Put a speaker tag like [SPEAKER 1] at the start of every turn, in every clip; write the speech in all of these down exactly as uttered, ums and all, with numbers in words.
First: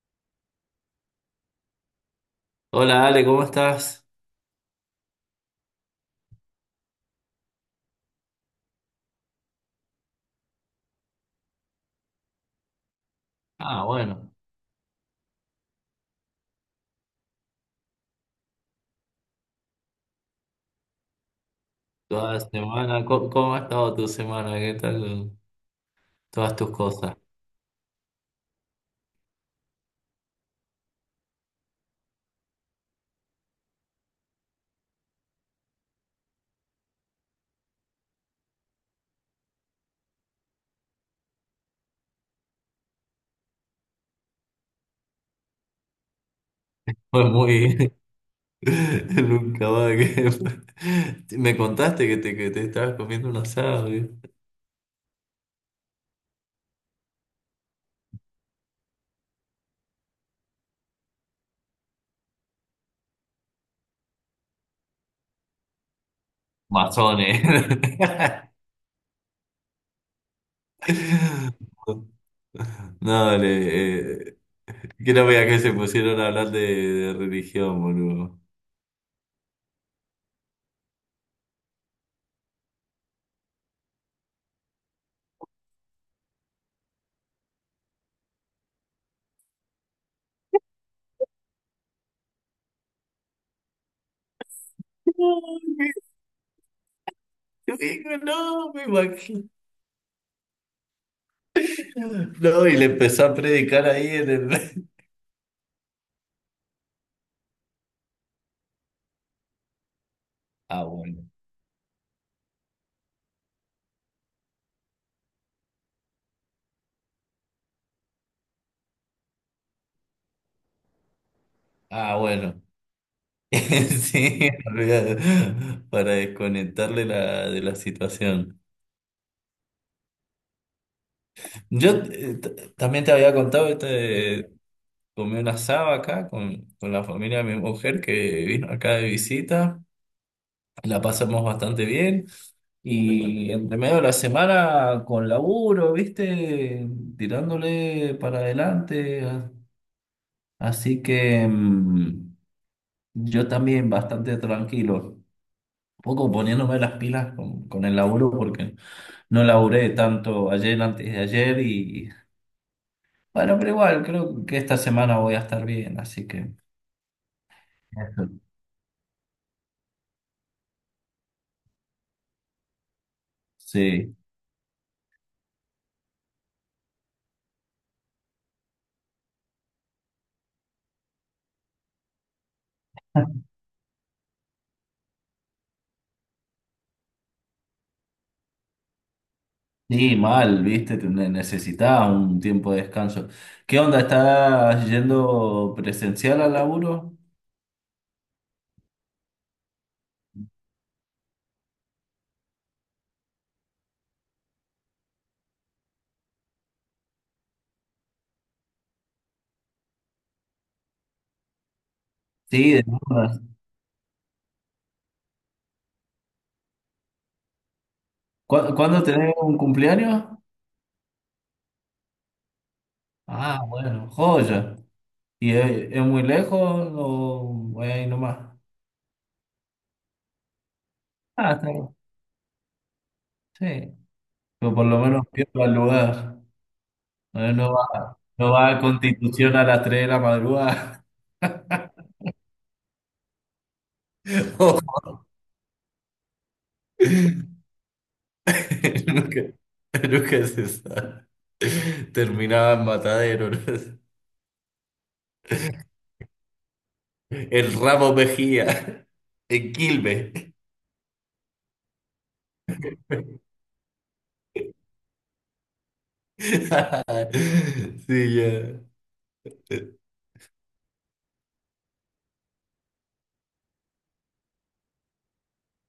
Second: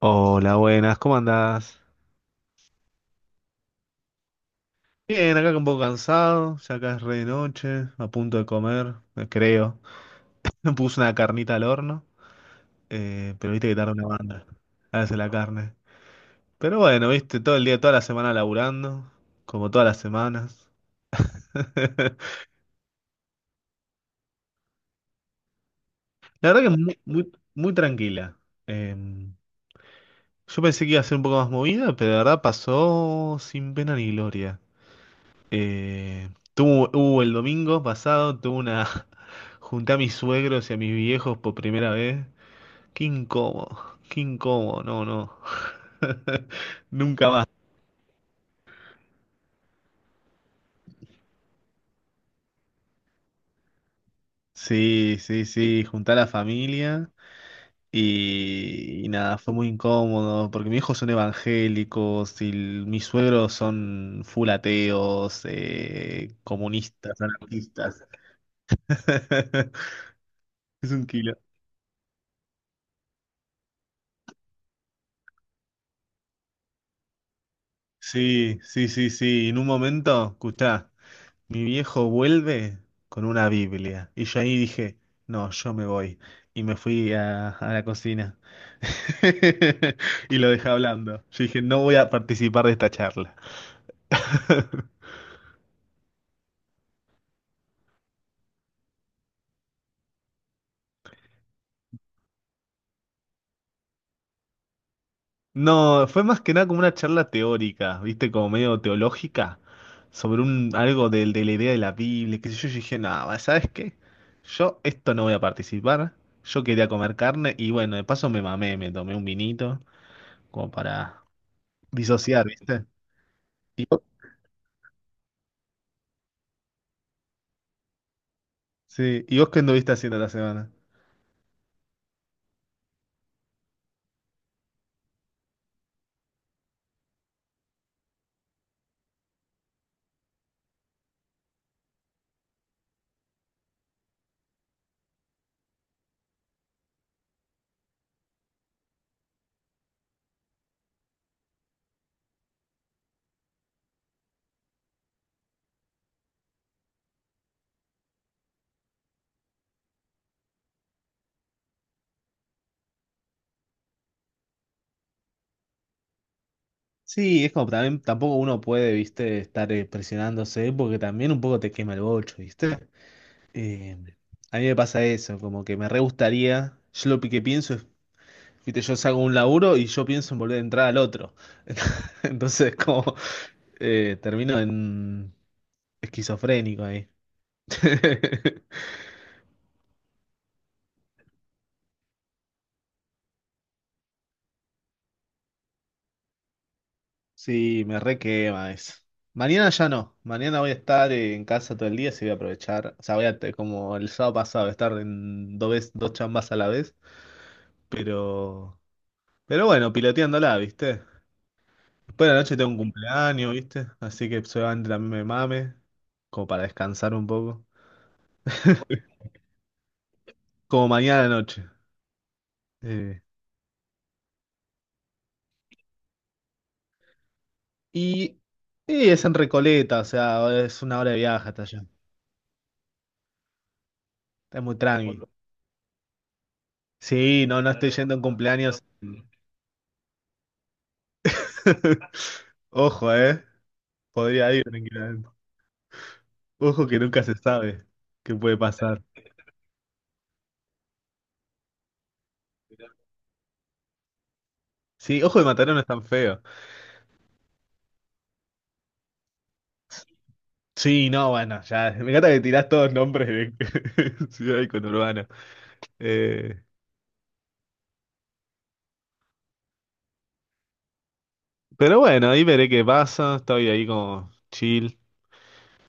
[SPEAKER 1] Hola, buenas, ¿cómo andás?
[SPEAKER 2] Hola Ale, ¿cómo estás?
[SPEAKER 1] Bien, acá un poco cansado, ya acá es re de noche, a punto de comer, eh, creo. Me puse una carnita al horno, eh, pero viste que
[SPEAKER 2] Ah,
[SPEAKER 1] tarda una
[SPEAKER 2] bueno,
[SPEAKER 1] banda. Hace la carne. Pero bueno, viste, todo el día, toda la semana laburando, como todas las semanas.
[SPEAKER 2] toda la semana. ¿Cómo, cómo ha estado tu semana? ¿Qué tal
[SPEAKER 1] La
[SPEAKER 2] todas
[SPEAKER 1] verdad
[SPEAKER 2] tus
[SPEAKER 1] que es muy,
[SPEAKER 2] cosas?
[SPEAKER 1] muy, muy tranquila. Eh, yo pensé que iba a ser un poco más movida, pero la verdad pasó sin pena ni gloria. Eh, tuvo, hubo el domingo pasado, tuve una... Junté a mis suegros y a mis viejos por primera vez. Qué incómodo, qué incómodo, no, no.
[SPEAKER 2] Fue
[SPEAKER 1] Nunca más.
[SPEAKER 2] muy... Nunca va que... Me contaste que te, que te estabas comiendo un asado, ¿eh?
[SPEAKER 1] Sí, sí, sí, junté a la familia y, y nada, fue muy incómodo porque mis hijos son evangélicos y l- mis suegros son full ateos, eh, comunistas,
[SPEAKER 2] Masones.
[SPEAKER 1] anarquistas. Es un kilo.
[SPEAKER 2] No, Ale, eh, que no veas que se pusieron a hablar de, de religión, boludo.
[SPEAKER 1] Sí, sí, sí, sí. En un momento, escuchá. Mi viejo vuelve con una Biblia. Y yo ahí dije, no, yo me voy. Y me fui a, a la cocina. Y lo dejé hablando. Yo dije, no voy a participar de esta charla.
[SPEAKER 2] No, qué digo, no, me imagino. No, y le empezó a predicar ahí en el...
[SPEAKER 1] No, fue más que nada como una charla teórica, ¿viste? Como medio teológica, sobre un,
[SPEAKER 2] Ah,
[SPEAKER 1] algo
[SPEAKER 2] bueno.
[SPEAKER 1] del- de, la idea de la Biblia, qué sé yo. Yo dije, no, ¿sabes qué? Yo esto no voy a participar. Yo quería comer carne y bueno, de paso me mamé, me tomé un vinito como para
[SPEAKER 2] Ah,
[SPEAKER 1] disociar,
[SPEAKER 2] bueno.
[SPEAKER 1] ¿viste?
[SPEAKER 2] Sí, olvidado, para desconectarle la, de la situación.
[SPEAKER 1] Sí, ¿y vos qué anduviste haciendo la semana?
[SPEAKER 2] Yo eh, t- también te había contado, este, comí una asado acá con, con la familia de mi mujer que vino acá de visita. La pasamos bastante bien. Y entre medio de la semana con laburo, ¿viste? Tirándole para adelante. Así que mm, yo también bastante tranquilo. Poco poniéndome las pilas con, con el laburo porque no laburé tanto ayer antes de ayer y bueno, pero igual creo que esta semana voy a estar bien, así que
[SPEAKER 1] Sí, es como también tampoco
[SPEAKER 2] eso.
[SPEAKER 1] uno puede, viste, estar eh, presionándose porque también un poco te quema el bocho, ¿viste? Eh,
[SPEAKER 2] Sí,
[SPEAKER 1] a mí me pasa eso, como que me re gustaría, yo lo que pienso es, viste, yo salgo de un laburo y yo pienso en volver a entrar al otro. Entonces, como eh, termino en esquizofrénico ahí.
[SPEAKER 2] sí, mal, viste, te- ne- necesitaba un tiempo de descanso. ¿Qué onda? ¿Estás yendo presencial al laburo?
[SPEAKER 1] Sí, me re quema eso. Mañana ya no. Mañana voy a estar en casa todo el día, así voy a aprovechar. O sea, voy a, te- como el sábado pasado, estar en dos, vez- dos chambas a la vez. Pero, pero bueno, piloteándola, ¿viste? Después de la noche tengo
[SPEAKER 2] Sí,
[SPEAKER 1] un
[SPEAKER 2] de todas.
[SPEAKER 1] cumpleaños, ¿viste? Así que seguramente también me mame, como para descansar un poco.
[SPEAKER 2] ¿Cu- ¿Cuándo tenés un cumpleaños?
[SPEAKER 1] Como mañana de noche. Eh,
[SPEAKER 2] Ah, bueno, joya. ¿Y es, es muy lejos o voy ahí
[SPEAKER 1] y,
[SPEAKER 2] nomás?
[SPEAKER 1] y es en Recoleta, o sea, es una hora de viaje
[SPEAKER 2] Ah,
[SPEAKER 1] hasta
[SPEAKER 2] está
[SPEAKER 1] allá.
[SPEAKER 2] bien. Sí.
[SPEAKER 1] Está
[SPEAKER 2] Pero
[SPEAKER 1] muy
[SPEAKER 2] por lo
[SPEAKER 1] tranqui.
[SPEAKER 2] menos pierda el lugar.
[SPEAKER 1] Sí,
[SPEAKER 2] Eh,
[SPEAKER 1] no, no
[SPEAKER 2] No
[SPEAKER 1] estoy yendo
[SPEAKER 2] va,
[SPEAKER 1] en
[SPEAKER 2] no va a
[SPEAKER 1] cumpleaños.
[SPEAKER 2] Constitución a las tres de la madrugada.
[SPEAKER 1] Ojo, ¿eh? Podría ir
[SPEAKER 2] No.
[SPEAKER 1] tranquilamente. Ojo que nunca se sabe qué puede pasar.
[SPEAKER 2] Nunca, nunca se sabe. Terminaba en Matadero, ¿no?
[SPEAKER 1] Sí, ojo de Mataró no es tan feo.
[SPEAKER 2] El Ramo Mejía. En Quilmes.
[SPEAKER 1] Sí, no, bueno, ya. Me encanta que tirás todos nombres de ciudad y conurbano. Eh,
[SPEAKER 2] Sí, ya.
[SPEAKER 1] pero bueno, ahí veré qué pasa. Estoy ahí como chill.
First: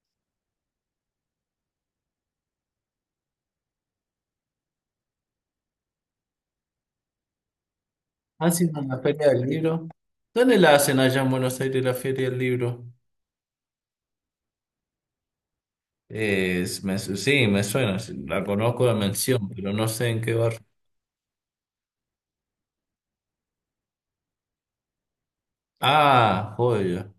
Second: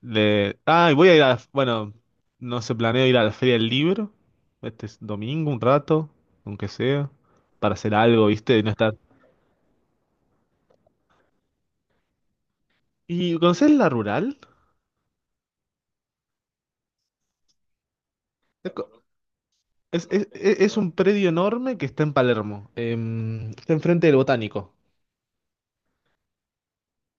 [SPEAKER 1] Le... Ah, y voy a ir a. Bueno, no se planeo ir a la Feria del Libro. Este es domingo, un rato, aunque sea. Para hacer algo, ¿viste? Y no
[SPEAKER 2] Haciendo
[SPEAKER 1] estar.
[SPEAKER 2] la Feria del Libro. ¿Dónde la hacen allá en Buenos Aires la Feria del Libro?
[SPEAKER 1] ¿Y conoces la rural?
[SPEAKER 2] Es- me su- sí, me suena. Sí, la conozco de mención, pero no
[SPEAKER 1] Es,
[SPEAKER 2] sé en
[SPEAKER 1] es-
[SPEAKER 2] qué barrio.
[SPEAKER 1] e, es- un predio enorme que está en Palermo. em, está enfrente del Botánico.
[SPEAKER 2] Ah, joya.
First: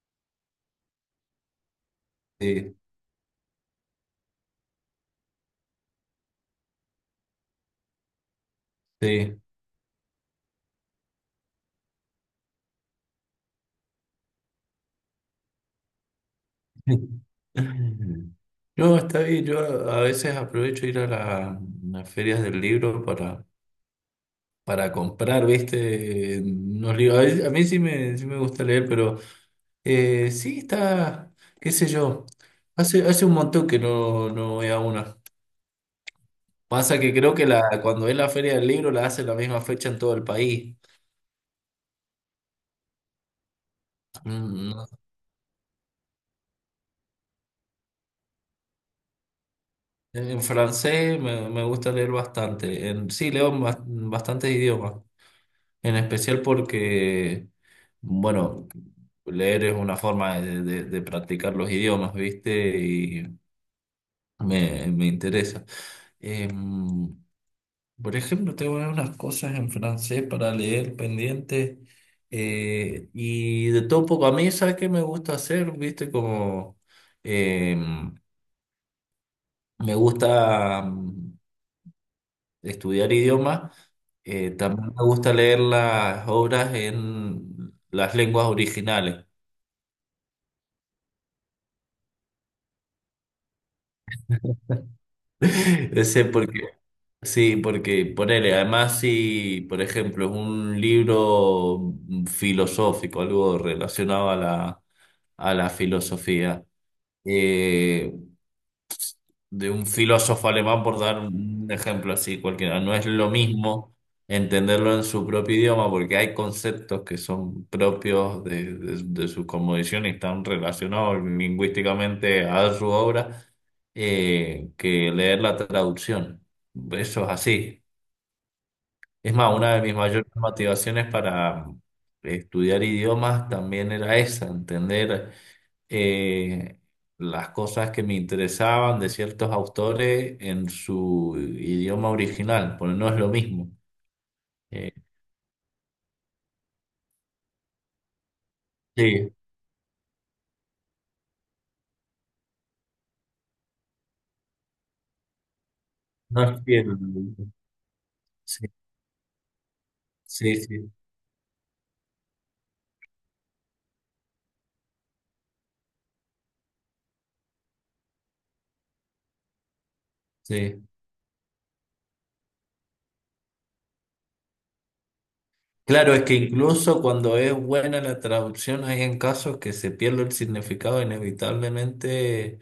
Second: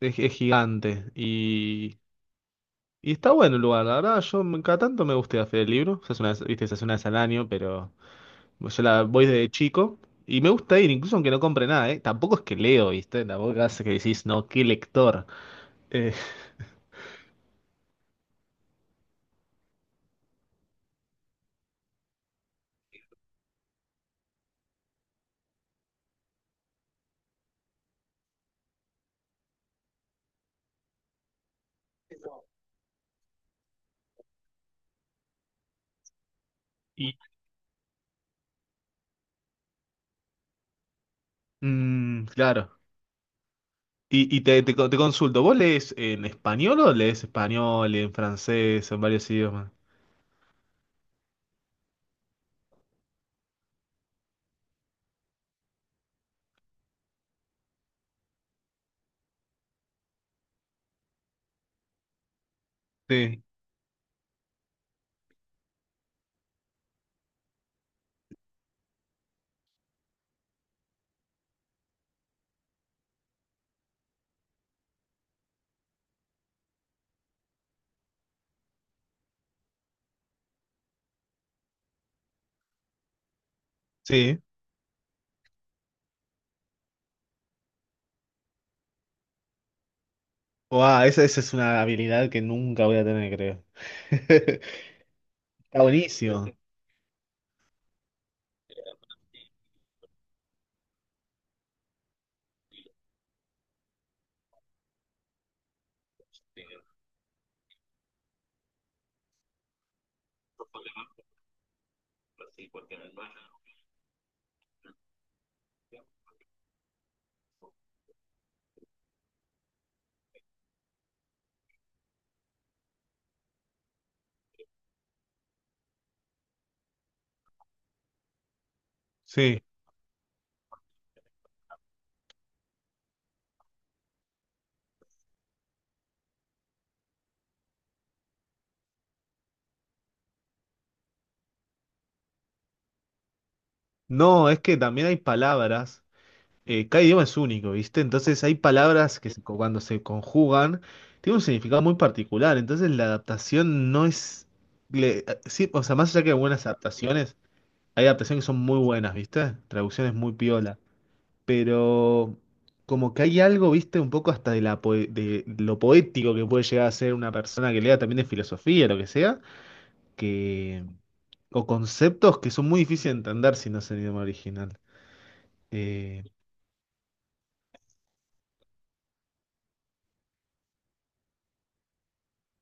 [SPEAKER 1] Es, es gigante. Y,
[SPEAKER 2] Sí,
[SPEAKER 1] y está bueno el lugar. La verdad, yo me- cada tanto me gusta ir a la Feria del Libro. Se hace una, vez- viste, se hace una vez al año, pero yo la voy
[SPEAKER 2] sí.
[SPEAKER 1] desde chico. Y me gusta ir, incluso aunque no compre nada, ¿eh? Tampoco es que leo, ¿viste? Tampoco hace que decís, no, qué lector. Eh,
[SPEAKER 2] No, está bien. Yo a a veces aprovecho ir a la- las ferias del libro para, para comprar, ¿viste? Unos libros. A, veces- a mí sí me, sí me gusta leer, pero eh, sí está, qué sé yo. Hace, hace un montón que no, no voy a una. Pasa
[SPEAKER 1] y,
[SPEAKER 2] que creo que la, cuando es la feria del libro la hace la misma fecha en todo el país.
[SPEAKER 1] mm, claro. Y, y te,
[SPEAKER 2] Mm,
[SPEAKER 1] te,
[SPEAKER 2] no.
[SPEAKER 1] co- te consulto, ¿vos lees en español o lees español, en francés, en varios idiomas?
[SPEAKER 2] En francés me, me gusta leer bastante. En, sí, leo en bas- bastantes idiomas. En especial porque, bueno, leer es una forma de, de- de practicar los idiomas, ¿viste? Y
[SPEAKER 1] Sí,
[SPEAKER 2] me, me interesa. Em, por ejemplo, tengo unas cosas en francés para leer pendientes. Eh, y de todo un poco, a mí, ¿sabes qué me gusta hacer? ¿Viste? Como em, me gusta mm, estudiar idiomas.
[SPEAKER 1] sí.
[SPEAKER 2] Eh, también me gusta leer las obras en las lenguas originales.
[SPEAKER 1] Wow, esa, esa es una habilidad que nunca voy a tener, creo. Está
[SPEAKER 2] Yo sé
[SPEAKER 1] buenísimo.
[SPEAKER 2] porque, sí, porque ponele, además si, por ejemplo, es un libro filosófico, algo relacionado a la, a la filosofía, eh, de un filósofo alemán, por dar un ejemplo así cualquiera. No es lo mismo entenderlo en su propio idioma porque hay conceptos que son propios de, de, de su cosmovisión y están relacionados lingüísticamente a su obra, eh, que leer la traducción. Eso es así. Es más,
[SPEAKER 1] Sí.
[SPEAKER 2] una de mis mayores motivaciones para estudiar idiomas también era esa, entender eh, las cosas que me interesaban de ciertos autores en su idioma original, porque no es lo mismo.
[SPEAKER 1] No, es que
[SPEAKER 2] Eh,
[SPEAKER 1] también hay palabras. eh, cada idioma es único, ¿viste? Entonces hay palabras que
[SPEAKER 2] sí,
[SPEAKER 1] se- cuando se conjugan tienen un significado muy particular. Entonces la adaptación no es. le- eh, sí, o sea, más allá que
[SPEAKER 2] no es
[SPEAKER 1] buenas
[SPEAKER 2] fiel.
[SPEAKER 1] adaptaciones, hay adaptaciones que son
[SPEAKER 2] Sí,
[SPEAKER 1] muy buenas, ¿viste? Traducciones muy
[SPEAKER 2] sí,
[SPEAKER 1] piola.
[SPEAKER 2] sí,
[SPEAKER 1] Pero como que hay algo, viste, un poco hasta de, la poe- de lo poético que puede llegar a ser una persona que lea también de filosofía, lo que sea,
[SPEAKER 2] sí.
[SPEAKER 1] que, o conceptos que son muy difíciles de entender si no es el idioma original.
[SPEAKER 2] Claro, es
[SPEAKER 1] Eh,
[SPEAKER 2] que incluso cuando es buena la traducción, hay en casos que se pierde el significado inevitablemente,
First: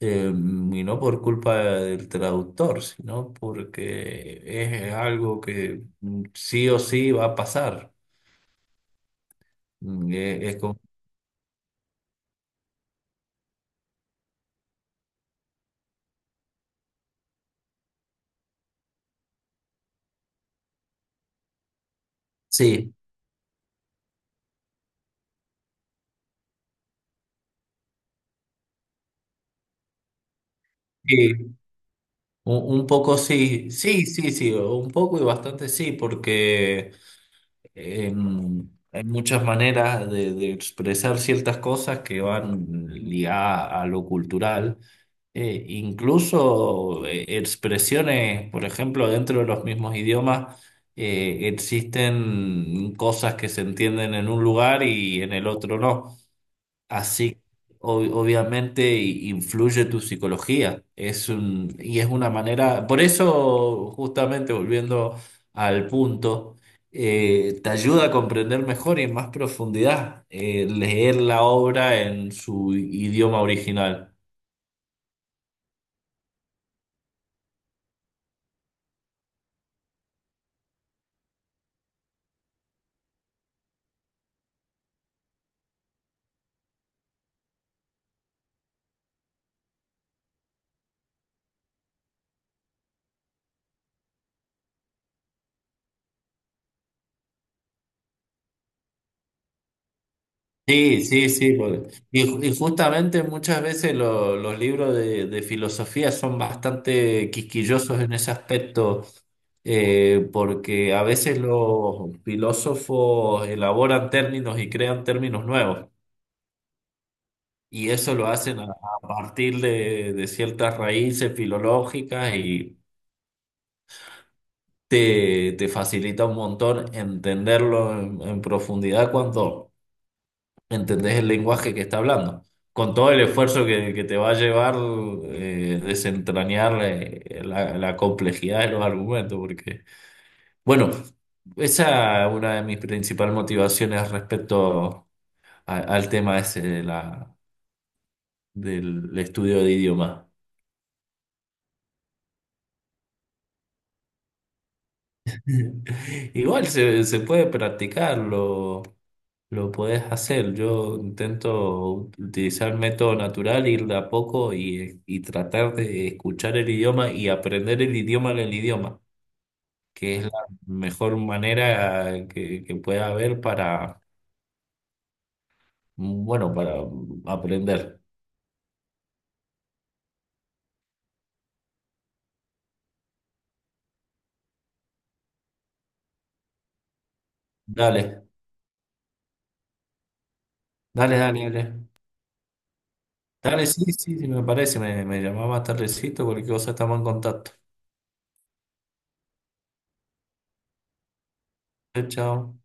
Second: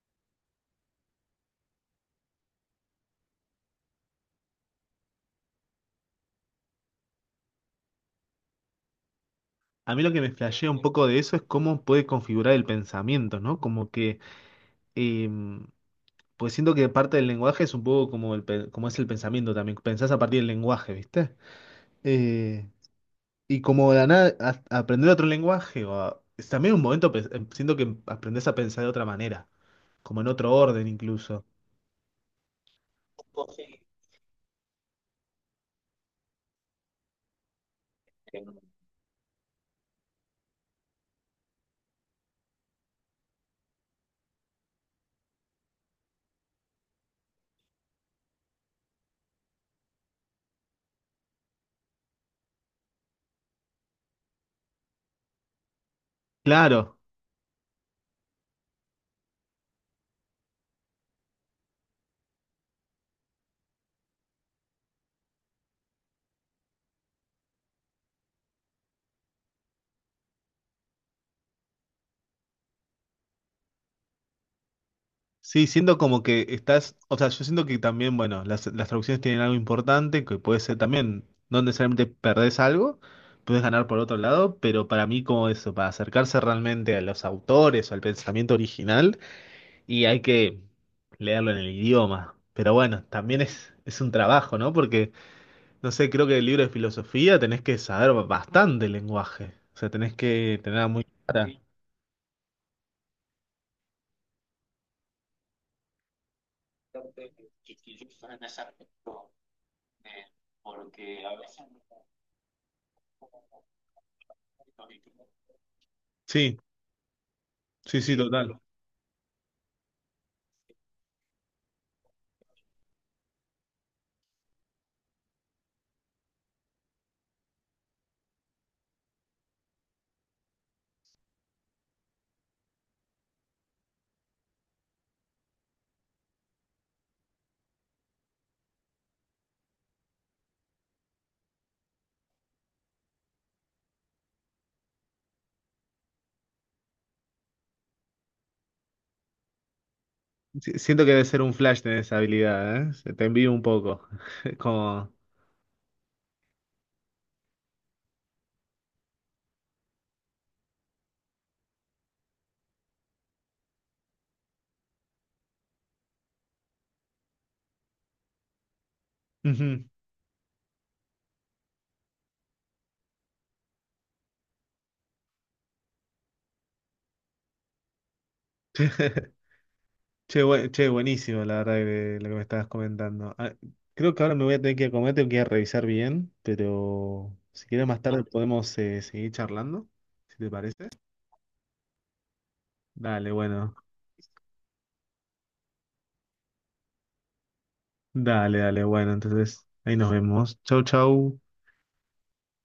[SPEAKER 2] eh, y no por culpa del traductor, sino porque es algo que mm, sí o sí va a pasar.
[SPEAKER 1] a mí lo
[SPEAKER 2] Mm,
[SPEAKER 1] que me
[SPEAKER 2] eh, Es,
[SPEAKER 1] flashea
[SPEAKER 2] como...
[SPEAKER 1] un poco de eso es cómo puede configurar el pensamiento, ¿no? Como que, eh, pues siento que parte del lenguaje es un poco como, el, pe- como es el pensamiento también, pensás a partir del lenguaje, ¿viste? Eh,
[SPEAKER 2] Sí,
[SPEAKER 1] Y como de la nada, a- aprender otro lenguaje, o a- es también un momento, pe- em, siento que aprendes a pensar de otra manera, como en otro orden incluso.
[SPEAKER 2] sí, un, un poco sí, sí, sí, sí, un poco y bastante sí, porque em, hay muchas maneras de, de expresar ciertas cosas que van ligadas a lo cultural. Eh, incluso eh, expresiones, por ejemplo, dentro de los mismos idiomas, eh, existen cosas que se entienden en un lugar y en el otro no.
[SPEAKER 1] Claro,
[SPEAKER 2] Así, ob- obviamente i- influye tu psicología. Es un, y es una manera, por eso, justamente volviendo al punto, eh, te ayuda a comprender mejor y en más profundidad, eh, leer la obra en su idioma original.
[SPEAKER 1] sí, siento como que estás, o sea, yo siento que también, bueno, las, las traducciones tienen algo importante, que puede ser también, no necesariamente perdés algo, puedes ganar por otro lado, pero para mí como eso, para acercarse realmente a los autores o al pensamiento original, y hay que leerlo en el idioma. Pero bueno, también es, es un trabajo, ¿no? Porque... No sé, creo que el libro de filosofía tenés que saber bastante lenguaje. O sea, tenés que tenerla
[SPEAKER 2] Sí,
[SPEAKER 1] muy
[SPEAKER 2] sí,
[SPEAKER 1] clara.
[SPEAKER 2] sí, porque... Y, y justamente muchas veces lo- los libros de, de filosofía son bastante quisquillosos en ese aspecto, eh, porque a veces los filósofos elaboran términos y crean términos nuevos,
[SPEAKER 1] Sí,
[SPEAKER 2] y
[SPEAKER 1] sí,
[SPEAKER 2] eso
[SPEAKER 1] sí,
[SPEAKER 2] lo
[SPEAKER 1] total.
[SPEAKER 2] hacen a, a partir de, de ciertas raíces filológicas y te, te facilita un montón entenderlo en en profundidad cuando... entendés el lenguaje que está hablando, con todo el esfuerzo que, que te va a llevar eh, desentrañar eh, la, la complejidad de los argumentos, porque, bueno, esa es una de mis principales motivaciones respecto a- al tema ese de la, del estudio de idiomas.
[SPEAKER 1] Sí, siento que debe ser un flash tener esa habilidad, ¿eh? Se te envío un poco. Como.
[SPEAKER 2] Igual se, se puede practicarlo. Lo puedes hacer. Yo intento utilizar método natural, ir de a poco y, y tratar de escuchar el idioma y aprender el idioma del idioma,
[SPEAKER 1] Ujú.
[SPEAKER 2] que es la mejor manera que, que pueda haber para, bueno, para aprender.
[SPEAKER 1] Che, bue- che, buenísimo, la verdad, que- lo que me estabas comentando. Ah, creo que ahora me voy a tener que ir a comer, tengo que ir a revisar bien, pero si quieres más
[SPEAKER 2] Dale,
[SPEAKER 1] tarde podemos eh, seguir charlando, si te parece.
[SPEAKER 2] dale, dale, dale.
[SPEAKER 1] Dale,
[SPEAKER 2] Dale,
[SPEAKER 1] bueno.
[SPEAKER 2] sí, sí, sí, me parece. Me, me llamaba más tardecito, cualquier cosa estamos en contacto.
[SPEAKER 1] Dale, dale, bueno. Entonces, ahí nos vemos. Chau, chau.
[SPEAKER 2] Chao, chao.